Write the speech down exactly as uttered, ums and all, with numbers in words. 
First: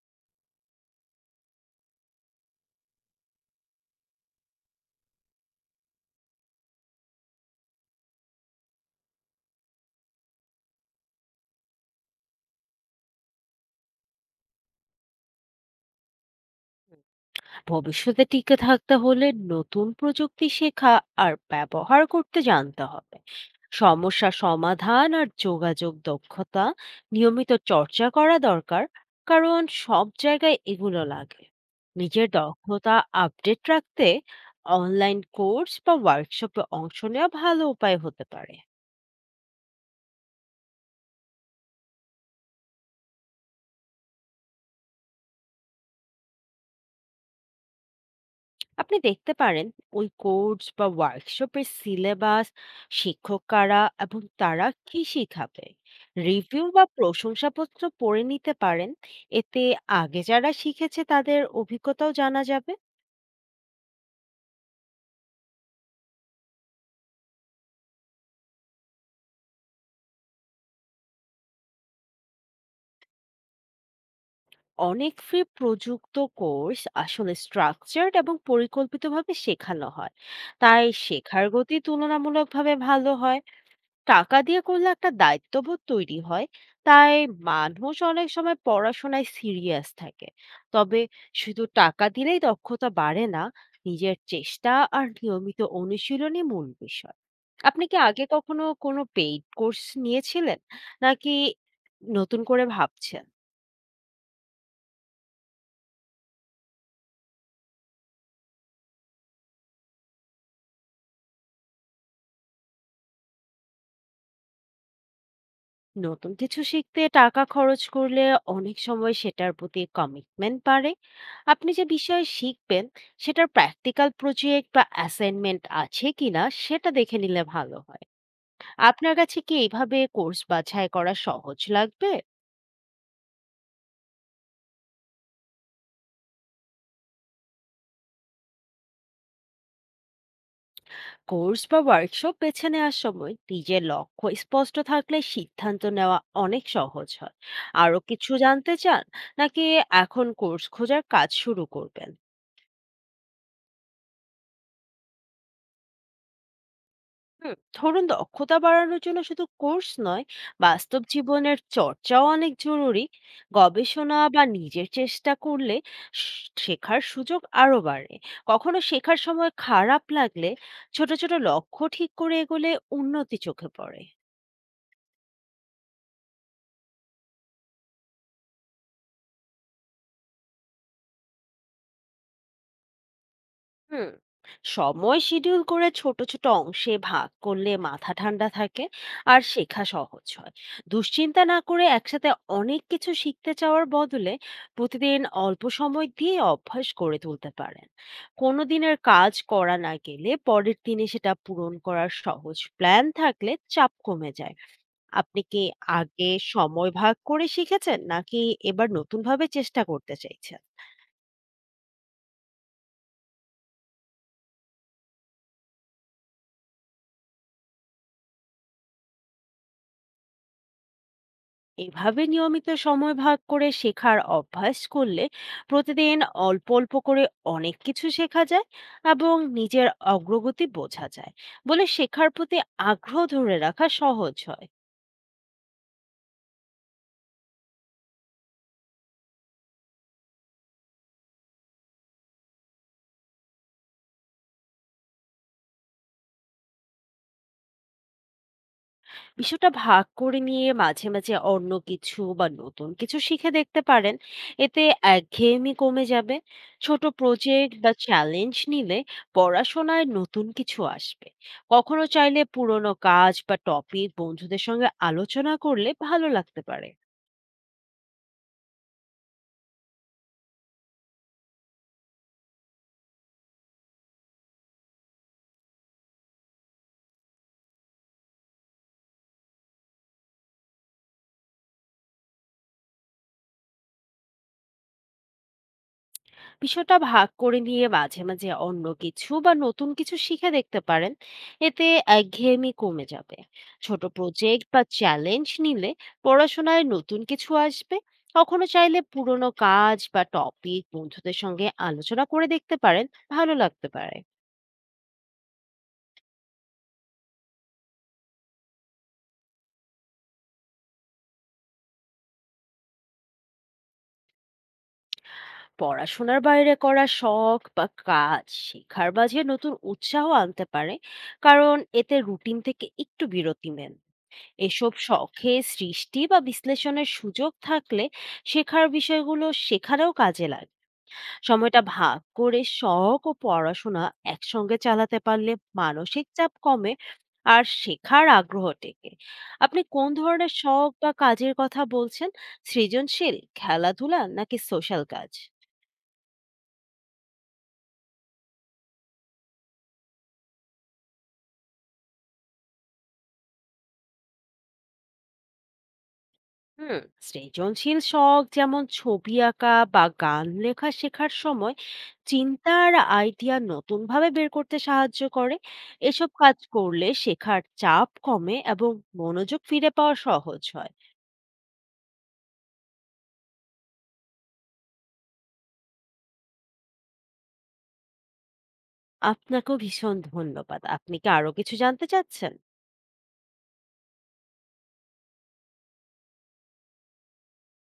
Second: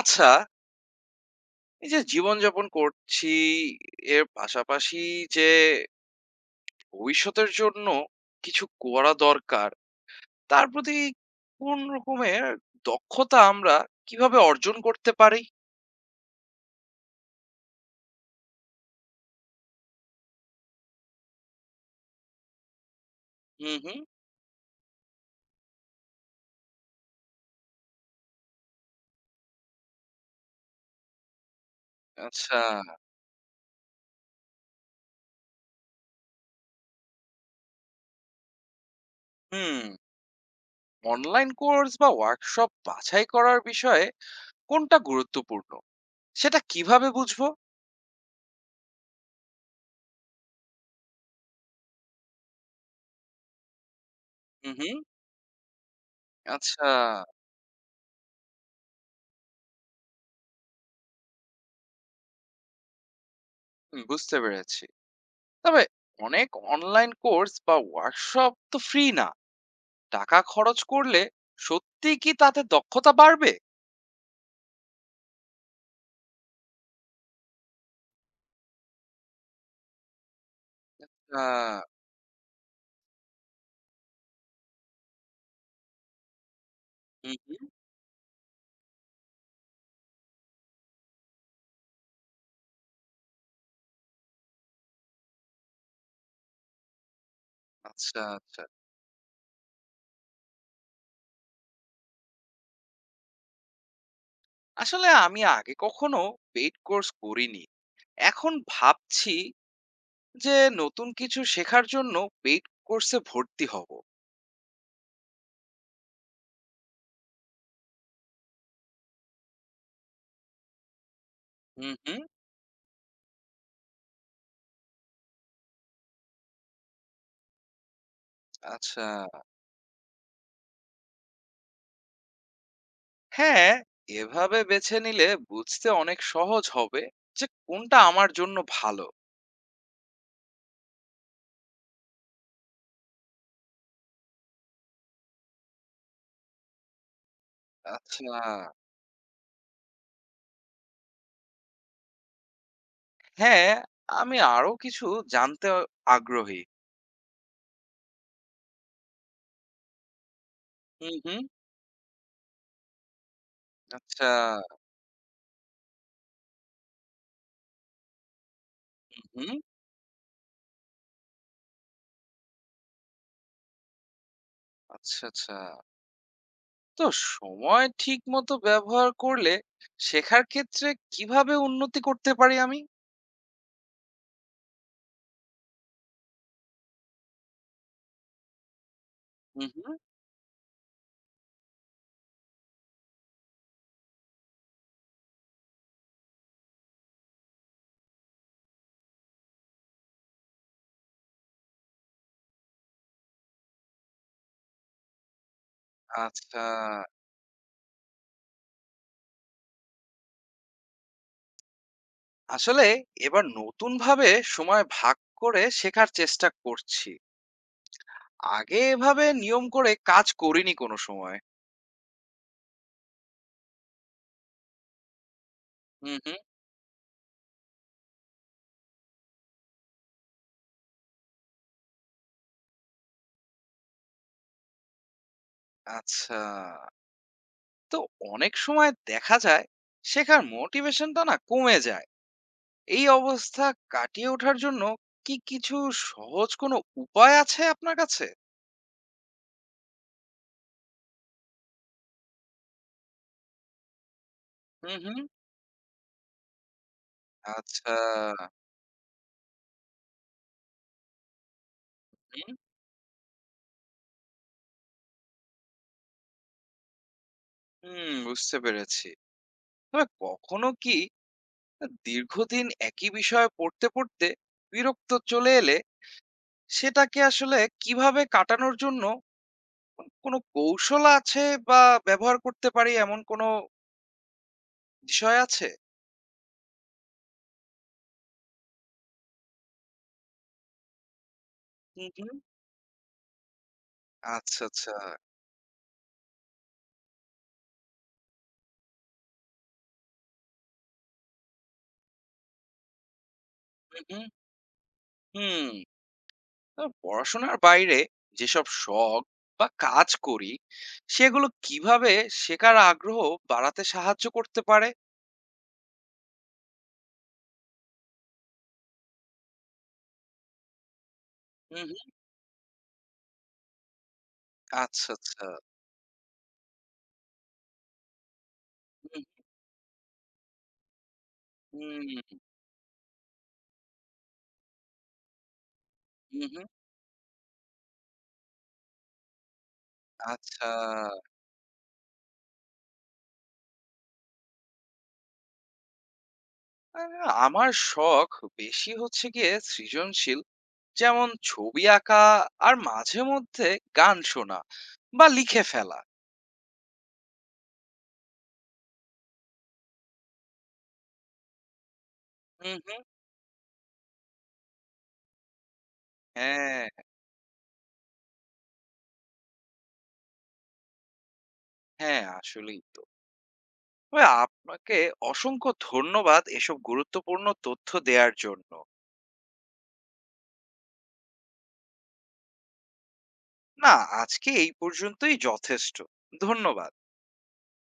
আচ্ছা, এই যে জীবনযাপন করছি, এর পাশাপাশি যে ভবিষ্যতের জন্য কিছু করা দরকার, তার প্রতি কোন রকমের দক্ষতা আমরা কিভাবে অর্জন করতে পারি? ভবিষ্যতে টিকে থাকতে হলে নতুন প্রযুক্তি শেখা আর ব্যবহার করতে জানতে হবে। হুম, হুম। সমস্যা সমাধান আর যোগাযোগ দক্ষতা নিয়মিত চর্চা করা দরকার, কারণ সব জায়গায় এগুলো লাগে। নিজের আচ্ছা। দক্ষতা আপডেট রাখতে অনলাইন কোর্স বা ওয়ার্কশপে অংশ নেওয়া ভালো উপায় হতে পারে। হুম, অনলাইন কোর্স বা ওয়ার্কশপ বাছাই করার বিষয়ে কোনটা গুরুত্বপূর্ণ? সেটা কিভাবে বুঝবো? আপনি দেখতে পারেন ওই কোর্স বা ওয়ার্কশপের সিলেবাস, শিক্ষক কারা এবং তারা হুম, হুম। কি শিখাবে। রিভিউ বা আচ্ছা, প্রশংসাপত্র পড়ে নিতে পারেন, এতে আগে যারা শিখেছে তাদের অভিজ্ঞতাও জানা যাবে। হুম, বুঝতে পেরেছি। তবে অনেক অনলাইন কোর্স বা ওয়ার্কশপ তো ফ্রি না। টাকা খরচ করলে সত্যিই কি তাতে দক্ষতা বাড়বে? অনেক ফ্রি প্রযুক্ত কোর্স আসলে স্ট্রাকচার্ড এবং পরিকল্পিতভাবে শেখানো হয়, তাই আ শেখার গতি তুলনামূলকভাবে ভালো হয়। টাকা দিয়ে করলে একটা দায়িত্ববোধ তৈরি হয়, তাই হুম, হুম। মানুষ অনেক সময় পড়াশোনায় সিরিয়াস থাকে। তবে শুধু টাকা দিলেই দক্ষতা বাড়ে না, নিজের চেষ্টা আর নিয়মিত অনুশীলনই মূল বিষয়। আপনি কি আচ্ছা, আগে আচ্ছা। কখনো কোনো পেইড কোর্স নিয়েছিলেন, নাকি নতুন করে ভাবছেন? আসলে আমি আগে কখনো পেইড কোর্স করিনি। এখন ভাবছি যে নতুন কিছু শেখার জন্য পেইড কোর্সে ভর্তি হব। নতুন কিছু শিখতে টাকা খরচ করলে অনেক সময় সেটার প্রতি কমিটমেন্ট বাড়ে। আপনি যে হুম, হুম। বিষয়ে শিখবেন সেটার প্র্যাকটিক্যাল প্রজেক্ট বা অ্যাসাইনমেন্ট আছে কিনা সেটা দেখে নিলে ভালো হয়। আচ্ছা। আপনার কাছে কি এইভাবে কোর্স বাছাই করা সহজ লাগবে? হ্যাঁ, এভাবে বেছে নিলে বুঝতে অনেক সহজ হবে যে কোনটা আমার জন্য ভালো। কোর্স বা ওয়ার্কশপ বেছে নেওয়ার সময় নিজের লক্ষ্য স্পষ্ট থাকলে সিদ্ধান্ত নেওয়া অনেক সহজ হয়। আরো কিছু আচ্ছা। জানতে চান, নাকি এখন কোর্স খোঁজার কাজ শুরু করবেন? হ্যাঁ, আমি আরো কিছু জানতে আগ্রহী। হুম, ধরুন দক্ষতা বাড়ানোর জন্য শুধু কোর্স নয়, বাস্তব হুম, হুম। জীবনের চর্চাও অনেক জরুরি। গবেষণা আচ্ছা। বা নিজের চেষ্টা করলে শ- শেখার সুযোগ আরো বাড়ে। কখনো শেখার হুম। সময় খারাপ লাগলে ছোট ছোট লক্ষ্য ঠিক করে এগোলে উন্নতি চোখে পড়ে। আচ্ছা, আচ্ছা। তো সময় ঠিক মতো ব্যবহার করলে শেখার ক্ষেত্রে কিভাবে উন্নতি করতে পারি আমি? হুম, সময় শিডিউল করে ছোট ছোট অংশে ভাগ করলে মাথা ঠান্ডা থাকে আর হুম, শেখা হুম। সহজ হয়। দুশ্চিন্তা না করে একসাথে অনেক কিছু শিখতে চাওয়ার বদলে প্রতিদিন অল্প সময় দিয়ে অভ্যাস করে তুলতে পারেন। কোনো দিনের কাজ করা না গেলে পরের দিনে সেটা পূরণ করার সহজ প্ল্যান থাকলে চাপ কমে যায়। আপনি কি আগে আচ্ছা। সময় ভাগ করে শিখেছেন, নাকি এবার নতুনভাবে চেষ্টা করতে চাইছেন? আসলে এবার নতুনভাবে সময় ভাগ করে শেখার চেষ্টা করছি। আগে এভাবে নিয়ম করে কাজ করিনি কোনো সময়। এভাবে নিয়মিত সময় ভাগ করে শেখার অভ্যাস করলে হুম, প্রতিদিন হুম। অল্প অল্প করে অনেক কিছু শেখা যায় এবং নিজের অগ্রগতি বোঝা যায় বলে শেখার প্রতি আগ্রহ ধরে রাখা সহজ হয়। আচ্ছা। তো অনেক সময় দেখা যায় শেখার মোটিভেশনটা না কমে যায়। এই অবস্থা কাটিয়ে ওঠার জন্য কি কিছু সহজ কোনো উপায় আছে আপনার কাছে? বিষয়টা ভাগ করে নিয়ে মাঝে মাঝে অন্য কিছু বা নতুন কিছু শিখে দেখতে পারেন। এতে হুম, হুম। একঘেয়েমি কমে যাবে। ছোট প্রজেক্ট বা আচ্ছা। চ্যালেঞ্জ নিলে পড়াশোনায় নতুন কিছু আসবে। কখনো চাইলে হুম, পুরনো কাজ বা টপিক বন্ধুদের সঙ্গে আলোচনা করলে ভালো লাগতে পারে। হুম, বুঝতে পেরেছি। তবে কখনো কি আ দীর্ঘদিন একই বিষয় পড়তে, পড়তে বিরক্ত চলে এলে সেটাকে আসলে কিভাবে কাটানোর জন্য কোন কোনো কৌশল আছে বা ব্যবহার করতে পারি এমন কোনো বিষয় আছে? বিষয়টা ভাগ করে নিয়ে মাঝে মাঝে অন্য কিছু বা নতুন কিছু শিখে দেখতে পারেন। এতে হুম, হুম। একঘেয়েমি কমে যাবে। ছোট আচ্ছা, প্রজেক্ট বা আচ্ছা। চ্যালেঞ্জ নিলে পড়াশোনায় নতুন কিছু আসবে। কখনো চাইলে পুরনো কাজ বা টপিক বন্ধুদের সঙ্গে আলোচনা করে দেখতে পারেন, ভালো লাগতে হুম, পারে। হুম, হুম। তো পড়াশোনার বাইরে যেসব শখ বা কাজ করি সেগুলো কিভাবে শেখার আগ্রহ বাড়াতে সাহায্য করতে পারে? পড়াশোনার বাইরে করা শখ বা কাজ শেখার মাঝে নতুন উৎসাহ আনতে পারে, কারণ হুম, হুম। এতে রুটিন থেকে একটু বিরতি নেন। এসব আচ্ছা, আচ্ছা। শখে সৃষ্টি বা বিশ্লেষণের সুযোগ থাকলে শেখার বিষয়গুলো শেখারও কাজে লাগে। সময়টা হুম, ভাগ করে শখ ও পড়াশোনা একসঙ্গে চালাতে পারলে মানসিক হুম, চাপ হুম। কমে আর শেখার আগ্রহ টেকে। আপনি কোন ধরনের আচ্ছা। শখ বা কাজের কথা বলছেন? সৃজনশীল, খেলাধুলা, নাকি সোশ্যাল কাজ? আ আমার শখ বেশি হচ্ছে গিয়ে সৃজনশীল। যেমন ছবি আঁকা আর মাঝে মধ্যে গান শোনা বা লিখে ফেলা। হুম, সৃজনশীল শখ যেমন ছবি আঁকা বা গান লেখা শেখার সময় চিন্তা হুম, আর হুম। আইডিয়া নতুন ভাবে বের করতে সাহায্য করে। এসব কাজ হ্যাঁ, করলে শেখার চাপ কমে এবং মনোযোগ ফিরে পাওয়া সহজ হয়। হ্যাঁ, আসলেই তো। তবে আপনাকে অসংখ্য ধন্যবাদ এসব গুরুত্বপূর্ণ তথ্য দেয়ার জন্য। আপনাকেও ভীষণ ধন্যবাদ। আপনি কি আরো কিছু জানতে চাচ্ছেন? না, আজকে এই পর্যন্তই যথেষ্ট। ধন্যবাদ।